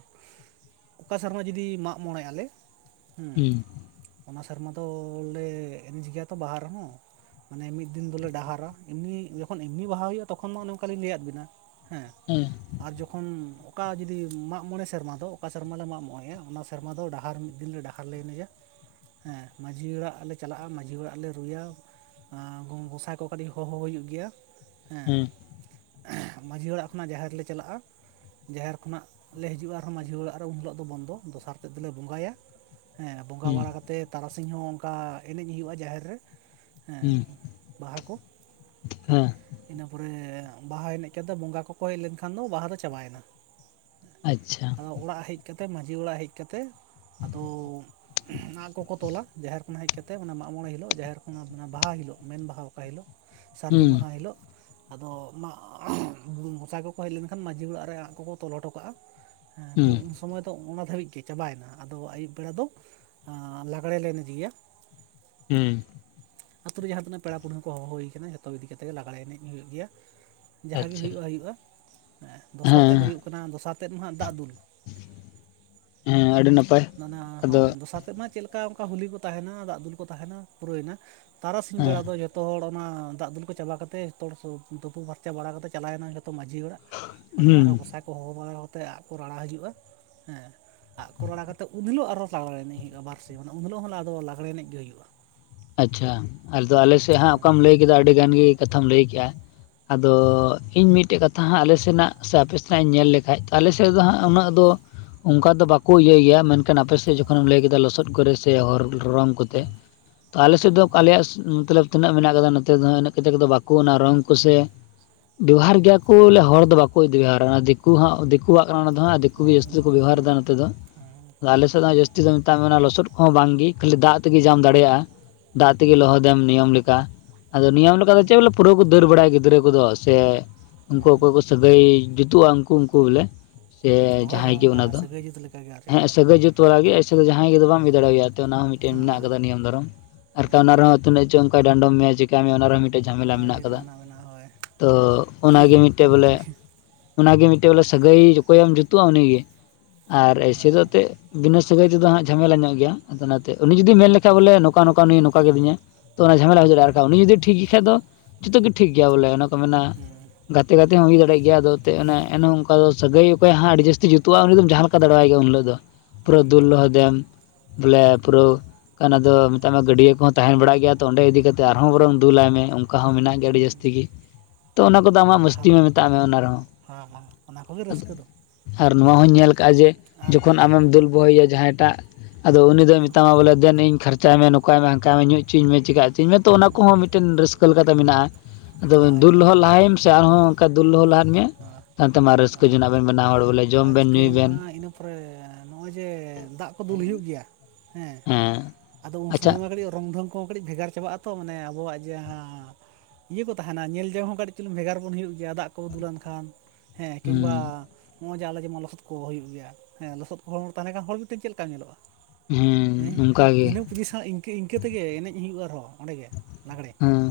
ᱚᱠᱟ ᱥᱮᱨᱢᱟ ᱡᱚᱫᱤ ᱢᱟᱜᱽ ᱢᱚᱬᱮ ᱟᱞᱮ ᱦᱮᱸ ᱦᱩᱸ ᱚᱱᱟ ᱥᱮᱨᱢᱟ ᱫᱚ ᱞᱮ ᱮᱱᱮᱡ ᱜᱮᱭᱟ ᱛᱚ ᱵᱟᱦᱟ ᱨᱮᱦᱚᱸ ᱢᱟᱱᱮ ᱢᱤᱫ ᱫᱤᱱ ᱫᱚᱞᱮ ᱰᱟᱦᱟᱨᱟ ᱮᱢᱱᱤ ᱡᱚᱠᱷᱚᱱ ᱮᱢᱱᱤ ᱵᱟᱦᱟ ᱦᱩᱭᱩᱜᱼᱟ ᱛᱚᱠᱷᱚᱱ ᱢᱟ ᱚᱱᱮ ᱚᱱᱠᱟ ᱞᱤᱧ ᱞᱟᱹᱭᱟᱫ ᱵᱤᱱᱟ ᱦᱮᱸ, ᱦᱮᱸ ᱾ ᱟᱨ ᱡᱚᱠᱷᱚᱱ ᱚᱠᱟ ᱡᱩᱫᱤ ᱢᱟᱜ ᱢᱚᱬᱮ ᱥᱮᱨᱢᱟ ᱫᱚ ᱚᱠᱟ ᱥᱮᱨᱢᱟᱞᱮ ᱢᱟᱜᱽ ᱢᱚᱬᱮᱼᱟ ᱚᱱᱟ ᱥᱮᱨᱢᱟ ᱫᱚ ᱰᱟᱦᱟᱨ ᱢᱤᱫ ᱫᱤᱱ ᱞᱮ ᱰᱟ ᱟᱨ ᱞᱮ ᱮᱱᱮᱡᱼᱟ ᱾ ᱦᱮᱸ, ᱢᱟᱺᱡᱷᱤ ᱚᱲᱟᱜ ᱞᱮ ᱪᱟᱞᱟᱜᱼᱟ ᱢᱟᱺᱡᱷᱤ ᱚᱲᱟᱜ ᱞᱮ ᱨᱩᱭᱟ ᱜᱚᱸᱥᱟᱭ ᱠᱚ ᱠᱟᱹᱴᱤᱡ ᱦᱚᱦᱚ ᱦᱩᱭᱩᱜ ᱜᱮᱭᱟ ᱦᱮᱸ ᱢᱟᱺᱡᱷᱤ ᱚᱲᱟᱜ ᱠᱷᱚᱱᱟᱜ ᱡᱟᱦᱮᱨ ᱞᱮ ᱪᱟᱞᱟᱜᱼᱟ ᱡᱟᱦᱮᱨ ᱠᱷᱚᱱᱟᱜ ᱞᱮ ᱦᱤᱡᱩᱜᱼᱟ ᱟᱨᱦᱚᱸ ᱢᱟᱹᱡᱷᱤ ᱚᱲᱟᱜ ᱨᱮ ᱩᱱ ᱦᱤᱞᱳᱜ ᱫᱚ ᱵᱚᱱᱫᱚ ᱫᱚᱥᱟᱨ ᱛᱮᱫ ᱫᱚᱞᱮ ᱵᱚᱸᱜᱟᱭᱟ, ᱦᱮᱸ, ᱵᱚᱸᱜᱟ ᱦᱩᱸ ᱵᱟᱲᱟ ᱠᱟᱛᱮ ᱛᱟᱨᱟᱥᱤᱧ ᱦᱚᱸ ᱚᱱᱠᱟ ᱮᱱᱮᱡ ᱦᱩᱭᱩᱜᱼᱟ ᱡᱟᱦᱮᱨ ᱨᱮ ᱦᱮᱸ ᱦᱩᱸ ᱵᱟᱦᱟ ᱠᱚ ᱦᱮᱸ ᱾ ᱤᱱᱟᱹ ᱯᱚᱨᱮ ᱵᱟᱦᱟ ᱮᱱᱮᱡ ᱠᱟᱛᱮ ᱵᱚᱸᱜᱟ ᱠᱚᱠᱚ ᱦᱮᱡ ᱞᱮᱱᱠᱷᱟᱱ ᱫᱚ ᱵᱟᱦᱟ ᱫᱚ ᱪᱟᱵᱟᱭᱮᱱᱟ ᱾ ᱟᱪᱪᱷᱟ ᱟᱫᱚ ᱚᱲᱟᱜ ᱦᱮᱡ ᱠᱟᱛᱮ ᱢᱟᱺᱡᱷᱤ ᱚᱲᱟᱜ ᱦᱮᱡ ᱠᱟᱛᱮ ᱟᱫᱚ ᱟᱜ ᱠᱚᱠᱚ ᱛᱚᱞᱟ ᱡᱟᱦᱮᱨ ᱦᱮᱡ ᱠᱟᱛᱮᱫ ᱚᱱᱟ ᱢᱟᱜ ᱢᱚᱬᱮ ᱦᱤᱞᱳ ᱡᱟᱦᱮᱨ ᱠᱷᱚᱱᱟᱜ ᱵᱟᱦᱟ ᱦᱤᱞᱳᱜ ᱢᱮᱱ ᱵᱟᱦᱟ ᱚᱠᱟ ᱦᱤᱞᱳᱜ ᱥᱟᱹᱨᱫᱤ ᱦᱩᱸ ᱢᱟᱦᱟ ᱦᱤᱞᱳᱜ ᱟᱫᱚ ᱚᱱᱟ ᱜᱚᱸᱥᱟᱭ ᱠᱚᱠᱚ ᱦᱮᱡ ᱞᱮᱱᱠᱷᱟᱱ ᱢᱟᱺᱡᱷᱤ ᱚᱲᱟᱜ ᱨᱮ ᱟᱜ ᱠᱚᱠᱚ ᱛᱚᱞᱚ ᱦᱚᱴᱚ ᱠᱟᱜᱼᱟ ᱦᱮᱸ ᱦᱩᱸ ᱛᱚᱢ ᱩᱱ ᱥᱚᱢᱚᱭ ᱫᱚ ᱚᱱᱟ ᱫᱷᱟᱹᱵᱤᱡ ᱜᱮ ᱪᱟᱵᱟᱭᱮᱱᱟ ᱟᱫᱚ ᱟᱹᱭᱩᱵ ᱵᱮᱲᱟ ᱫᱚ ᱟᱸ ᱞᱟᱜᱽᱲᱮ ᱞᱮ ᱮᱱᱮᱡᱜᱮᱭᱟ ᱾ ᱦᱮᱸ ᱾ ᱟᱹᱛᱩ ᱨᱮ ᱡᱟᱦᱟᱸ ᱛᱤᱱᱟᱹᱜ ᱯᱮᱲᱟ ᱯᱩᱱᱦᱟᱹ ᱠᱚ ᱦᱚᱦᱚ ᱦᱩᱭ ᱟᱠᱟᱱᱟ ᱡᱚᱛᱚ ᱤᱫᱤ ᱠᱟᱛᱮᱜ ᱜᱮ ᱞᱟᱜᱽᱲᱮ ᱮᱱᱮᱡ ᱦᱩᱭᱩᱜ ᱜᱮᱭᱟ ᱡᱟᱦᱟᱸᱜᱮ ᱟᱪᱪᱷᱟ ᱦᱩᱭᱩᱜᱼᱟ ᱦᱩᱭᱩᱜᱼᱟ ᱫᱚᱥᱟᱨ ᱛᱮᱫ ᱦᱮᱸ ᱦᱩᱭᱩᱜ ᱠᱟᱱᱟ ᱫᱚᱥᱟᱨ ᱛᱮᱫ ᱢᱟ ᱦᱟᱜ ᱫᱟᱜ ᱫᱩᱞ, ᱦᱮᱸ ᱟᱹᱰᱤ ᱱᱟᱯᱟᱭ ᱢᱟᱱᱮ ᱟᱫᱚ ᱦᱳᱭ ᱫᱚᱥᱟᱨ ᱛᱮᱫ ᱢᱟ ᱪᱮᱫᱞ ᱚᱱᱠᱟ ᱦᱩᱞᱤ ᱠᱚ ᱛᱟᱦᱮᱱᱟ ᱫᱟᱜ ᱫᱩᱞ ᱠᱚ ᱛᱟᱦᱮᱱᱟ ᱯᱩᱨᱟᱹᱭᱱᱟ ᱛᱟᱨᱟᱥᱤᱧ ᱦᱮᱸ ᱵᱮᱲᱟ ᱫᱚ ᱡᱚᱛᱚ ᱦᱚᱲ ᱢᱟ ᱫᱟᱜ ᱫᱩᱞ ᱠᱚ ᱪᱟᱵᱟ ᱠᱟᱛᱮ ᱡᱚᱛᱚ ᱦᱚᱲ ᱥᱩᱯ ᱛᱩᱯᱩ ᱯᱷᱟᱨᱪᱟ ᱵᱟᱲᱟ ᱠᱟᱛᱮ ᱪᱟᱞᱟᱣᱮᱱᱟ ᱡᱷᱚᱛᱚ ᱢᱟᱺᱡᱷᱤ ᱚᱲᱟᱜ ᱚᱸᱰᱮ ᱦᱩᱸ ᱟᱨᱦᱚᱸ ᱜᱚᱸᱥᱟᱭ ᱠᱚ ᱦᱚᱦᱚ ᱵᱟᱲᱟ ᱠᱟᱛᱮᱜ ᱟᱜ ᱠᱚ ᱨᱟᱲᱟ ᱦᱤᱡᱩᱜᱼᱟ ᱦᱮᱸ ᱟᱜ ᱠᱚ ᱨᱟᱲᱟ ᱠᱟᱛᱮᱫ ᱩᱱ ᱦᱤᱞᱳᱜ ᱟᱨᱚ ᱞᱟᱜᱽᱲᱮ ᱮᱱᱮᱡ ᱦᱩᱭᱩᱜᱼᱟ ᱵᱟᱨᱥᱤ ᱩᱱ ᱦᱤᱞᱳᱜ ᱦᱚᱸ ᱟᱫᱚ ᱞᱟᱜᱽᱰᱮ ᱮᱱᱮᱡ ᱜᱮ ᱦᱩᱭᱩᱜᱼᱟ ᱾ ᱟᱪᱪᱷᱟ, ᱟᱫᱚ ᱟᱞᱮᱥᱮᱫ ᱦᱟᱜ ᱚᱠᱟᱢ ᱞᱟᱹᱭ ᱠᱮᱫᱟ ᱟᱹᱰᱤ ᱜᱟᱱ ᱜᱮ ᱠᱟᱛᱷᱟᱢ ᱞᱟᱹᱭ ᱠᱮᱼᱟ, ᱟᱫᱚ ᱤᱧ ᱢᱤᱫᱴᱮᱡ ᱠᱟᱛᱷᱟ ᱦᱟᱸᱜ ᱟᱞᱮ ᱥᱮᱱᱟᱜ ᱥᱮ ᱟᱯᱮ ᱥᱮᱱᱟᱜ ᱤᱧ ᱧᱮᱞ ᱞᱮ ᱦᱮᱡ ᱛᱚ ᱟᱞᱮᱥᱮᱫ ᱫᱚ ᱦᱟᱜ ᱩᱱᱟᱹᱜ ᱫᱚ ᱚᱱᱠᱟ ᱫᱚ ᱵᱟᱠᱚ ᱤᱭᱟᱹᱭᱟ ᱢᱮᱱᱠᱷᱟᱱ ᱟᱯᱮ ᱥᱮᱫ ᱡᱚᱠᱷᱚᱱ ᱮᱢ ᱞᱟᱹᱭ ᱠᱮᱫᱟ ᱞᱚᱥᱚᱫ ᱠᱚᱨᱮ ᱥᱮ ᱦᱚᱨ ᱨᱚᱝ ᱠᱚᱛᱮ ᱟᱞᱮᱥᱮᱫ ᱫᱚ ᱟᱞᱮᱭᱟᱜ ᱢᱚᱛᱞᱚᱵ ᱛᱤᱱᱟᱹᱜ ᱢᱮᱱᱟᱜ ᱠᱟᱫᱟ ᱱᱚᱛᱮ ᱫᱚ ᱤᱱᱟᱹᱜ ᱠᱟᱛᱮ ᱵᱟᱠᱚ ᱚᱱᱟ ᱨᱚᱝ ᱠᱚᱥᱮ ᱵᱮᱣᱦᱟᱨ ᱜᱮᱭᱟ ᱠᱚ ᱵᱚᱞᱮ ᱦᱚᱲ ᱫᱚ ᱵᱟᱠᱚ ᱤᱫᱤ ᱵᱮᱣᱦᱟᱨᱟ ᱫᱤᱠᱩ ᱦᱚᱸ ᱫᱤᱠᱩᱣᱟᱜ ᱠᱟᱱᱟ ᱚᱱᱟ ᱫᱚ ᱦᱟᱜ ᱫᱤᱠᱩ ᱜᱮ ᱦᱮᱸ ᱡᱟᱹᱥᱛᱤ ᱠᱚ ᱫᱤᱠᱩᱣᱟᱜ ᱵᱮᱵᱚᱦᱟᱨ ᱠᱟᱱᱟ ᱮᱫᱟ ᱱᱚᱛᱮ ᱫᱚ ᱦᱮᱸ ᱟᱞᱮᱥᱮᱫ ᱫᱚ ᱡᱟᱹᱛᱤ ᱛᱚ ᱢᱮᱛᱟᱜ ᱢᱮ ᱚᱱᱟ ᱞᱚᱥᱚᱫ ᱠᱚᱦᱚᱸ ᱵᱟᱝᱜᱮ ᱠᱷᱟᱹᱞᱤ ᱫᱟᱜ ᱛᱮᱜᱮ ᱡᱟᱦᱟᱢ ᱫᱟᱲᱮᱭᱟᱜᱼᱟ ᱫᱟᱜ ᱦᱮᱸ ᱛᱮᱜᱮ ᱞᱚᱦᱚᱫᱮᱢ ᱱᱤᱭᱚᱢ ᱞᱮᱠᱟ ᱟᱫᱚ ᱱᱤᱭᱚᱢ ᱞᱮᱠᱟ ᱫᱚ ᱪᱮᱫ ᱦᱮᱸ ᱵᱚᱞᱮ ᱯᱩᱨᱟᱹ ᱠᱚ ᱫᱟᱹᱲ ᱵᱟᱲᱟᱭᱟ ᱜᱤᱫᱽᱨᱟᱹ ᱩᱱᱠᱩ ᱫᱚ ᱥᱮ ᱩᱱᱠᱩ ᱦᱮᱸ ᱚᱠᱚᱭ ᱠᱚ ᱥᱟᱹᱜᱟᱹᱭ ᱡᱩᱛᱩᱜᱼᱟ ᱩᱱᱠᱩ ᱩᱱᱠᱩ ᱵᱚᱞᱮ ᱥᱮ ᱦᱳᱭ ᱦᱳᱭ ᱡᱟᱦᱟᱸᱭ ᱜᱮ ᱚᱱᱠᱟ ᱚᱱᱟ ᱫᱚ ᱥᱟᱹᱜᱟᱹᱭ ᱡᱩᱛ ᱞᱮᱠᱟᱜᱮ ᱟᱨ ᱪᱮᱫ ᱦᱮᱸ ᱟᱞᱮ ᱫᱚ ᱥᱟᱹᱜᱟᱹᱭ ᱡᱩᱛ ᱵᱟᱞᱟᱜᱮ ᱮᱥᱮ ᱡᱟᱦᱟᱸᱭ ᱜᱮ ᱫᱚ ᱵᱟᱝ ᱤᱭᱟᱹ ᱫᱟᱲᱮᱭᱟ ᱛᱚ ᱚᱱᱟ ᱦᱚᱸ ᱢᱤᱫᱴᱮᱱ ᱢᱮᱱᱟᱜ ᱦᱳᱭ ᱟᱠᱟᱫᱟ ᱱᱤᱭᱚᱢ ᱫᱷᱚᱨᱚᱢ ᱟᱨ ᱵᱟᱝᱠᱷᱡ ᱚᱱᱟ ᱨᱮᱦᱚᱸᱛᱤᱱᱟᱹᱜ ᱪᱚᱸᱜ ᱚᱱᱠᱟᱭ ᱰᱟᱸᱰᱚᱢ ᱢᱮᱭᱟ ᱡᱤ ᱛᱮᱛᱟ ᱢᱮ ᱚᱱᱟ ᱨᱮᱦᱚᱸ ᱢᱤᱫᱴᱮᱡ ᱡᱷᱟᱢᱮᱞᱟ ᱦᱳᱭ ᱢᱮᱱᱟᱜ ᱠᱟᱫᱟ, ᱡᱩᱨᱤᱢᱟᱱᱟ ᱢᱮᱱᱟᱜᱼᱟ ᱦᱳᱭ ᱛᱚ ᱚᱱᱟ ᱜᱩᱨᱤᱡ ᱜᱮ ᱫᱟᱜ ᱠᱚᱠᱚ ᱢᱤᱫᱴᱮᱡ ᱧᱩ ᱵᱚᱞᱮ ᱦᱚᱪᱚ ᱢᱮᱭᱟ ᱚᱱᱟᱜᱮ ᱢᱤᱫᱴᱮᱡ ᱵᱚᱞᱮ ᱥᱟᱹᱜᱟᱹᱭ ᱚᱠᱚᱭ ᱮᱢ ᱡᱩᱛᱩᱜᱼᱟ ᱩᱱᱤᱜᱮ ᱟᱨ ᱮᱭᱥᱮ ᱫᱚ ᱛᱮ ᱵᱤᱱᱟᱹ ᱥᱟᱹᱜᱟᱹᱭ ᱛᱮᱫᱚ ᱦᱟᱸᱜ ᱡᱷᱟᱢᱮᱞᱟ ᱧᱚᱜ ᱜᱮᱭᱟ ᱟᱫᱚ ᱚᱱᱟᱛᱮ ᱩᱱᱤ ᱡᱩᱫᱤ ᱢᱮᱱ ᱞᱮᱠᱷᱟᱡ ᱵᱚᱞᱮ ᱱᱩ ᱱᱚᱠᱟ ᱱᱚᱠᱟ ᱱᱩᱭᱮ ᱱᱚᱠᱟ ᱠᱤᱫᱤᱧᱟ ᱛᱚ ᱚᱱᱟ ᱡᱷᱟᱢᱮᱞᱟ ᱦᱩᱭ ᱫᱟᱲᱮᱭᱟᱜᱼᱟ ᱩᱱᱤ ᱡᱩᱫᱤ ᱴᱷᱤᱠ ᱜᱮᱠᱷᱟᱡ ᱫᱚ ᱡᱚᱛᱚ ᱜᱮ ᱴᱷᱤᱠ ᱜᱮᱭᱟ ᱵᱚᱞᱮ ᱚᱱᱟ ᱠᱚ ᱢᱮᱱᱟ ᱜᱟᱛᱮ ᱜᱟᱛᱮ ᱦᱚᱸ ᱦᱩᱭ ᱫᱟᱲᱮᱜᱭᱟᱜ ᱜᱮᱭᱟ ᱟᱫᱚ ᱛᱮ ᱚᱱᱮ ᱮᱱᱦᱚᱸ ᱚᱱᱠᱟ ᱫᱚ ᱥᱟᱹᱜᱟᱹᱭ ᱚᱠᱭᱟᱜ ᱦᱟᱸᱜ ᱟᱹᱰᱤ ᱡᱟᱹᱥᱛᱤ ᱡᱛᱩᱜᱼᱟ ᱩᱱᱤ ᱫᱚᱢ ᱡᱟᱦᱟᱸ ᱞᱮᱼᱼ ᱠᱟ ᱫᱟᱲᱮᱣᱟᱭ ᱜᱮᱭᱟᱢ ᱩᱱ ᱦᱤᱞᱟᱹᱜ ᱫᱚ ᱯᱩᱨᱟᱹ ᱫᱩᱞ ᱞᱚᱦᱚᱫᱮᱢ ᱵᱚᱞᱮ ᱯᱩᱨᱟᱹ ᱠᱟᱱ ᱟᱫᱚᱼᱼ ᱛᱟᱭᱢᱮ ᱜᱟᱹᱰᱭᱟᱹ ᱠᱚᱦᱚᱸ ᱛᱟᱦᱮᱸ ᱵᱟᱲᱟᱜ ᱜᱮᱭᱟ ᱛᱚ ᱚᱸᱰᱮ ᱤᱫᱤ ᱠᱟᱛᱮᱜ ᱟᱨᱦᱚᱸ ᱵᱚᱨᱚᱝ ᱫᱩᱞᱟᱭ ᱢᱮ ᱚᱱᱠᱟ ᱦᱚᱸ ᱢᱮᱱᱟᱜ ᱜᱮᱭᱟ ᱟᱹᱰᱤ ᱡᱟᱹᱥᱛᱤ ᱜᱮᱼᱼ ᱛᱚ ᱚᱱᱟ ᱠᱚᱫᱚ ᱟᱢᱟᱜ ᱵᱟᱦᱟ ᱢᱟᱥᱛᱤ ᱫᱟᱜ ᱢᱮ ᱢᱮᱛᱟᱜ ᱢᱮ ᱚᱱᱟ ᱨᱮᱦᱚᱸ ᱚᱱᱟ ᱠᱚᱜᱮ ᱨᱟᱹᱥᱠᱟᱹ ᱫᱚ ᱟᱨ ᱱᱚᱣᱟ ᱦᱩᱧ ᱧᱮᱞ ᱠᱟᱜᱼᱟ ᱡᱮ ᱟᱨ ᱡᱚᱠᱷᱚᱱ ᱟᱢᱮᱢ ᱫᱩᱞ ᱵᱚᱦᱚᱭᱮᱭᱟ ᱡᱟᱦᱟᱸᱭᱼᱼ ᱮᱴᱟᱜ ᱟᱫᱚ ᱩᱱ ᱫᱚᱭ ᱢᱮᱛᱟᱢᱟ ᱵᱚᱞᱮ ᱫᱮᱱ ᱤᱧ ᱠᱷᱟᱨᱪᱟᱭ ᱢᱮ ᱱᱚᱠᱟᱭ ᱢᱮ ᱦᱟᱱᱠᱟᱭ ᱢᱮ ᱧᱩᱼᱼ ᱦᱩᱪᱩᱧ ᱢᱮ ᱪᱮᱠᱟ ᱦᱩᱪᱩᱧ ᱢᱮ ᱛᱚ ᱚᱱᱟ ᱠᱚᱦᱚᱸ ᱢᱤᱫᱴᱮᱱ ᱨᱟᱹᱥᱠᱟᱹ ᱞᱮᱠᱟᱛᱮ ᱢᱮᱱᱟᱜᱼᱟ ᱟᱫᱚ ᱦᱳᱭ ᱫᱩᱞ ᱦᱳᱭ ᱞᱚᱦᱚᱫ ᱞᱟᱦᱟᱭᱮᱢᱼᱼ ᱟᱨᱦᱚᱸ ᱚᱱᱠᱟ ᱫᱩᱞ ᱞᱚᱦᱚᱫ ᱞᱟᱦᱟᱱ ᱢᱮᱭᱟ ᱛᱟᱭᱚᱢᱛᱮ ᱢᱟ ᱨᱟᱹᱥᱠᱟᱹ ᱦᱳᱭ ᱡᱚᱱᱟᱜ ᱵᱮᱱ ᱵᱮᱱᱟ ᱦᱚᱲ ᱵᱚᱞᱮ ᱡᱚᱢ ᱟᱨ ᱵᱮᱱ ᱨᱟᱹᱥᱠᱟᱹ ᱧᱩᱭ ᱵᱮᱱ᱾ ᱡᱚᱝᱚᱜᱼᱟ ᱤᱱᱟᱹ ᱯᱚᱨᱮ ᱱᱚᱜᱼᱚᱭ ᱡᱮ ᱫᱟᱜ ᱠᱚ ᱫᱩᱞ ᱦᱩᱭᱩᱜ ᱜᱮᱭᱟ᱾ ᱦᱮᱸ ᱟᱫᱚ ᱩᱱ ᱟᱪᱪᱷᱟ ᱥᱚᱢᱚᱭ ᱢᱟ ᱠᱟᱹᱴᱤᱡ ᱨᱚᱝ ᱫᱷᱚᱝᱼᱼ ᱠᱚ ᱠᱟᱹᱴᱤᱡ ᱵᱷᱮᱜᱟᱨ ᱪᱟᱵᱟᱜ ᱟᱛᱚ ᱢᱟᱱᱮ ᱟᱵᱚᱣᱟᱜ ᱡᱟᱦᱟᱸᱼᱼ ᱤᱭᱟᱹ ᱠᱚ ᱛᱟᱦᱮᱱᱟ ᱧᱮᱞ ᱡᱚᱝ ᱦᱚᱸ ᱠᱟᱹᱴᱤᱡ ᱪᱩᱞᱩᱝ ᱵᱷᱮᱜᱟᱨ ᱵᱚᱱ ᱦᱩᱭᱩᱜ ᱜᱮᱭᱟ ᱫᱟᱜ ᱠᱚ ᱫᱩᱞᱟᱱ ᱠᱷᱟᱱ ᱦᱮᱸ ᱠᱤᱝ ᱵᱟᱼᱼ ᱦᱚᱸᱜᱼᱚᱭ ᱡᱮ ᱟᱞᱮ ᱢᱮᱢᱚᱱ ᱞᱚᱥᱚᱫ ᱠᱚ ᱦᱩᱭᱩᱜ ᱜᱮᱭᱟ ᱦᱮᱸ ᱞᱚᱥᱚᱫ ᱦᱚᱲᱢᱚ ᱨᱮ ᱛᱟᱦᱮᱸ ᱞᱮᱱᱠᱷᱟᱱ ᱦᱚᱲ ᱢᱮᱫᱴᱟᱝ ᱪᱮᱫ ᱞᱮᱠᱟᱢ ᱧᱮᱞᱚᱜᱼᱟ ᱦᱮᱸ ᱤᱱᱟᱹ ᱯᱚᱡᱤᱥᱚᱱ ᱤᱱᱠᱟᱹ ᱤᱱᱠᱟᱹ ᱛᱮᱜᱮ ᱮᱱᱮᱡ ᱦᱩᱭᱩᱜᱼᱟ ᱟᱨᱦᱚᱸᱼᱼ ᱚᱸᱰᱮ ᱜᱮ ᱞᱟᱜᱽᱲᱮ ᱦᱮᱸ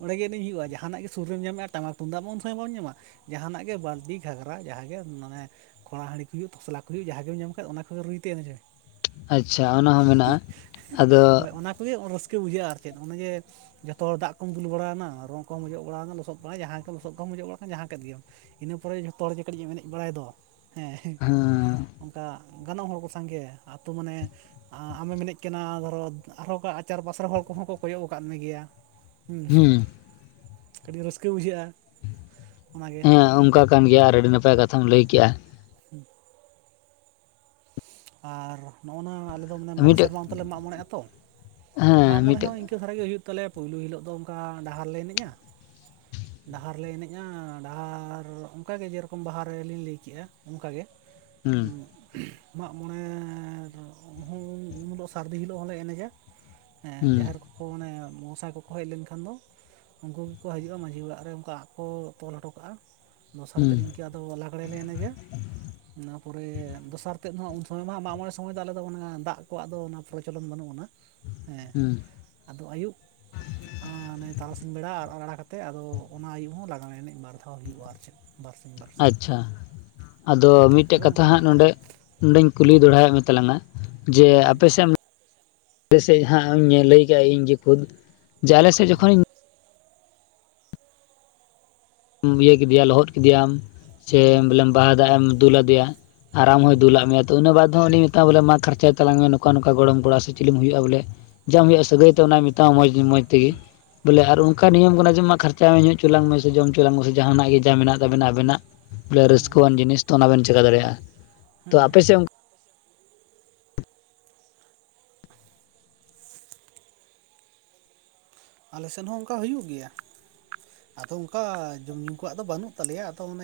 ᱚᱸᱰᱮᱜ ᱦᱩᱭᱩᱜᱼᱟ ᱡᱟᱦᱟᱱᱟᱜ ᱜᱮ ᱥᱩ ᱥᱩᱨ ᱨᱮᱢ ᱧᱟᱢᱮᱜᱼᱟ ᱴᱟᱢᱟᱠ ᱛᱩᱢᱫᱟᱜ ᱩᱱ ᱥᱚᱢᱚᱭ ᱵᱟᱢ ᱧᱟᱢᱟ ᱡᱟᱦᱟᱱᱟᱜ ᱜᱮ ᱵᱟᱞᱛᱤ ᱜᱷᱟᱜᱽᱨᱟ ᱡᱟᱦᱟᱸᱱᱟᱜ ᱜᱮ ᱢᱟᱱᱮᱼᱼ ᱠᱷᱚᱲᱟ ᱦᱟᱹᱰᱤ ᱠᱚ ᱦᱩᱭᱩᱜ ᱛᱚᱥᱞᱟ ᱠᱚ ᱦᱩᱭᱩᱜ ᱡᱟᱦᱟᱸ ᱜᱮᱢ ᱧᱟᱢ ᱠᱷᱟᱡ ᱚᱱᱟ ᱠᱚᱜᱮ ᱨᱩᱭᱛᱮ ᱮᱱᱮᱡ ᱢᱮ ᱟᱪᱪᱷᱟ ᱚᱱᱟ ᱦᱚᱸ ᱢᱮᱱᱟᱜᱼᱟ ᱟᱫᱚ ᱦᱳᱭ ᱚᱱᱟ ᱠᱚᱜᱮ ᱨᱟᱹᱥᱠᱟᱹ ᱵᱩᱡᱷᱟᱹᱜᱼᱟ ᱟᱨᱼᱼ ᱪᱮᱫ ᱚᱱᱮ ᱡᱮ ᱡᱷᱚᱛᱚ ᱦᱚᱲ ᱫᱟᱜ ᱠᱚᱢ ᱫᱩᱞ ᱵᱟᱲᱟ ᱭᱟᱱᱟ ᱨᱚᱝ ᱠᱚᱢ ᱚᱡᱚᱜᱼᱼ ᱚᱲᱟᱜ ᱞᱚᱥᱚᱫ ᱵᱟᱲᱟᱭ ᱡᱟᱦᱟᱸᱭ ᱜᱮ ᱞᱚᱥᱚᱫ ᱠᱚᱢ ᱢᱚᱡᱡᱚᱜ ᱵᱟᱲᱟᱜᱟᱱ ᱡᱟᱦᱟᱸ ᱠᱮᱫ ᱜᱮᱢ ᱤᱱᱟᱹ ᱯᱚᱨᱮ ᱡᱚᱛᱚ ᱦᱚᱲᱜᱮ ᱠᱟᱹᱴᱤᱡ ᱮᱢ ᱮᱱᱮᱡ ᱵᱟᱲᱟᱭ ᱫᱚ ᱦᱮᱸ ᱚᱱᱠᱟ ᱜᱟᱱᱚᱜ ᱦᱚᱲ ᱠᱚᱥᱟᱝᱜᱮ ᱟᱛᱳ ᱢᱟᱱᱮᱼᱼ ᱟᱢᱮᱢ ᱢᱮᱱᱮᱫ ᱠᱟᱱᱟ ᱫᱷᱚᱨᱚ ᱟᱨᱦᱚᱸ ᱪᱟᱨ ᱯᱟᱥ ᱨᱮ ᱦᱚᱲ ᱠᱚᱦᱚᱸ ᱠᱚ ᱠᱚᱭᱚᱜ ᱟᱠᱟᱫ ᱢᱮ ᱜᱮᱭᱟ᱾ ᱦᱩᱸ ᱦᱮᱸ ᱠᱟᱹᱴᱤᱡ ᱨᱟᱹᱥᱠᱟᱹ ᱵᱩᱡᱷᱟᱹᱜᱼᱟ ᱚᱱᱟᱜᱮᱼᱼ ᱦᱮᱸ ᱚᱱᱠᱟ ᱠᱟᱱ ᱜᱮᱭᱟ ᱟᱨ ᱟᱹᱰᱤ ᱱᱟᱯᱟᱭ ᱠᱟᱛᱷᱟᱢ ᱞᱟᱹᱭ ᱠᱮᱫᱼᱟ᱾ ᱦᱩᱸ ᱟᱨ ᱱᱚᱜᱼᱚ ᱱᱟ ᱟᱞᱮ ᱫᱚ ᱢᱚᱬᱮ ᱢᱤᱫᱴᱮᱡ ᱥᱮᱨᱢᱟ ᱚᱱᱛᱚᱨ ᱞᱮ ᱢᱟᱜ ᱢᱚᱬᱮᱜᱼᱟ ᱛᱚ ᱢᱟᱜ ᱦᱮᱸ ᱢᱚᱬᱮ ᱢᱤᱫᱴᱮᱡ ᱦᱚᱸᱼᱼ ᱤᱱᱠᱟᱹ ᱫᱷᱟᱨᱟ ᱜᱮ ᱦᱩᱭᱩᱜ ᱛᱟᱞᱮᱭᱟ ᱯᱩᱭᱞᱩ ᱦᱤᱞᱳᱜ ᱫᱚ ᱚᱱᱠᱟ ᱰᱟᱦᱟᱨ ᱞᱮ ᱮᱱᱮᱡᱼᱟ᱾ [inaudible] ᱰᱟᱦᱟᱨ ᱞᱮ ᱮᱱᱮᱡᱼᱟ ᱰᱟᱦᱟᱨ ᱚᱱᱠᱟᱜᱮ ᱡᱮᱨᱚᱠᱚᱢ ᱵᱟᱦᱟ ᱨᱮ ᱞᱤᱧ ᱞᱟᱹᱭ ᱠᱮᱫᱼᱟ ᱚᱱᱠᱟᱜᱮ᱾ ᱦᱮᱸ ᱢᱟᱜᱢᱚᱬᱮ ᱦᱚᱸ ᱩᱱ ᱦᱤᱞᱳᱜ ᱥᱟᱹᱨᱫᱤ ᱦᱤᱞᱳᱜ ᱦᱚᱸᱞᱮ ᱮᱱᱮᱡᱟ᱾ ᱦᱮᱸ ᱡᱟᱦᱮᱨ ᱠᱚᱠᱚ ᱢᱟᱱᱮ ᱢᱚᱸᱥᱟ ᱠᱚᱠᱚ ᱦᱮᱡ ᱞᱮᱱᱠᱷᱟᱱ ᱫᱚ ᱩᱱᱠᱩ ᱜᱮᱠᱚ ᱦᱤᱡᱩᱜᱼᱟ ᱢᱟᱺᱡᱷᱤ ᱚᱲᱟᱜ ᱨᱮ ᱚᱱᱠᱟ ᱟᱠᱚ ᱠᱚ ᱛᱚᱞ ᱦᱚᱴᱚ ᱠᱟᱜᱼᱟ᱾ ᱫᱚᱥᱟᱨ ᱛᱮᱫ ᱦᱩᱸ ᱤᱱᱝᱠᱟᱹ ᱟᱫᱚ ᱞᱟᱜᱽᱲᱮ ᱞᱟᱸᱜᱲᱮ ᱤᱱᱟᱹ ᱯᱚᱨᱮ ᱫᱚᱥᱟᱨᱼᱼ ᱛᱮᱫ ᱩᱱ ᱥᱚᱢᱚᱭ ᱢᱟ ᱢᱟᱸᱜ ᱢᱚᱜ ᱢᱚᱬᱮ ᱥᱚᱢᱚᱭ ᱫᱚ ᱟᱞᱮ ᱫᱚ ᱚᱱᱟ ᱫᱟᱜ ᱠᱚ ᱟᱫᱚ ᱚᱱᱟ ᱯᱨᱚᱞᱚᱱ ᱵᱟᱹᱱᱩᱜ ᱟᱱᱟᱹᱜᱼᱼ ᱦᱮᱸ ᱦᱩᱸ ᱟᱫᱚ ᱟᱹᱭᱩᱵᱼᱼ ᱮ ᱚᱱᱮ ᱛᱟᱨᱟᱥᱤᱧ ᱵᱮᱲᱟ ᱟᱨ ᱵᱟᱲᱟ ᱠᱟᱛᱮᱫ ᱟᱫᱚ ᱚᱱᱟ ᱟᱹᱭᱩᱵ ᱦᱚᱸ ᱞᱟᱜᱟᱱᱮ ᱮᱱᱮᱡ ᱵᱟᱨ ᱫᱷᱟᱣ ᱦᱩᱭᱩᱜᱼᱟ ᱟᱨ ᱪᱮᱫᱼᱼ ᱵᱟᱟᱨᱥᱤᱝ ᱵᱟᱨ ᱟᱪᱪᱷᱟ ᱟᱫᱚ ᱟᱞᱮ ᱢᱤᱫᱴᱮᱡ ᱫᱚ ᱠᱟᱛᱷᱟ ᱚᱱᱠᱟ ᱦᱟᱸᱜ ᱢᱟᱜ ᱱᱚᱰᱮ ᱢᱚᱬᱮᱭᱟ ᱱᱚᱸᱰᱮᱧ ᱠᱩᱞᱤ ᱫᱚᱲᱦᱟᱭᱮᱫ ᱢᱮ ᱛᱟᱞᱟᱝᱼᱟ ᱡᱮ ᱦᱩᱸ ᱟᱯᱮᱥᱮᱫ ᱟᱞᱮ ᱥᱮᱫ ᱦᱟᱸᱜ ᱤᱧ ᱞᱟᱹᱭ ᱠᱟᱜᱼᱟ ᱤᱧ ᱡᱮ ᱠᱷᱩᱫ ᱡᱮ ᱟᱞᱮ ᱦᱩᱸ ᱡᱚᱠᱷᱚᱡᱼᱼ ᱤᱭᱟᱹ ᱠᱮᱫᱮᱭᱟ ᱞᱚᱦᱚᱫ ᱠᱮᱫᱮᱟᱢ ᱥᱮ ᱦᱩᱸ ᱵᱚᱞᱮ ᱵᱟᱦᱟ ᱫᱟᱜ ᱮᱢ ᱫᱩᱞᱟᱫᱮᱭᱟ᱾ ᱟᱨ ᱟᱢ ᱦᱚᱭ ᱦᱩᱸ ᱫᱩᱞᱟᱜ ᱢᱮᱭᱟ᱾ ᱛᱚ ᱩᱱᱟᱹᱜ ᱵᱟᱨ ᱛᱮᱦᱚᱸ ᱩᱱᱤ ᱢᱮᱛᱟᱭᱟ ᱵᱚᱞᱮ ᱢᱟ ᱠᱷᱟᱨᱪᱟᱭ ᱛᱟᱞᱟᱝ ᱢᱮ ᱱᱚᱠᱟ ᱱᱚᱠᱟ ᱜᱚᱲᱚᱢ ᱠᱚᱲᱟ ᱥᱮ ᱪᱤᱞᱤᱢ ᱦᱩᱭᱩᱜᱼᱟ ᱵᱚᱞᱮ ᱡᱟᱢ ᱦᱩᱭᱩᱜᱼᱟ ᱥᱟᱹᱜᱟᱹᱭ ᱛᱮ ᱚᱱᱟᱭ ᱢᱮᱛᱟᱢᱟ ᱢᱚᱡᱽ ᱢᱚᱡᱽ ᱛᱮᱜᱮ ᱵᱚᱞᱮ ᱟᱨ ᱦᱩᱸ ᱚᱱᱠᱟᱼᱼ ᱚᱱᱠᱟ ᱱᱤᱭᱚᱢ ᱠᱟᱱᱟ ᱡᱮ ᱢᱟ ᱠᱷᱚᱨᱪᱟᱭ ᱢᱮ ᱧᱩ ᱦᱚᱪᱞᱟᱝ ᱢᱮ ᱥᱮ ᱡᱚᱢ ᱦᱚᱪᱚᱞᱟᱝ ᱢᱮ ᱥᱮ ᱡᱟᱦᱟᱱᱟᱜ ᱜᱮ ᱡᱟ ᱢᱮᱱᱟᱜ ᱟᱵᱮᱱᱟᱜ ᱟᱵᱮᱱᱟᱜ ᱵᱚᱞᱮ ᱦᱩᱸ ᱨᱟᱹᱥᱠᱟᱹᱣᱟᱱ ᱡᱤᱱᱤᱥ ᱛ ᱚᱱᱟ ᱵᱮᱱ ᱪᱮᱠᱟ ᱫᱟᱲᱮᱭᱟᱜᱼᱟ ᱛᱚ ᱦᱩᱸ ᱟᱯᱮ ᱥᱮᱫ ᱟᱞᱮᱥᱮᱱ ᱦᱚᱸ ᱚᱱᱠᱟ ᱦᱩᱭᱩᱜ ᱜᱮᱭᱟ ᱟᱫᱚ ᱚᱱᱠᱟ ᱡᱚᱢᱼᱧᱩ ᱠᱚᱣᱟᱜ ᱫᱚ ᱵᱟᱹᱱᱩᱜ ᱛᱟᱞᱮᱭᱟ ᱟᱫᱚ ᱚᱱᱮ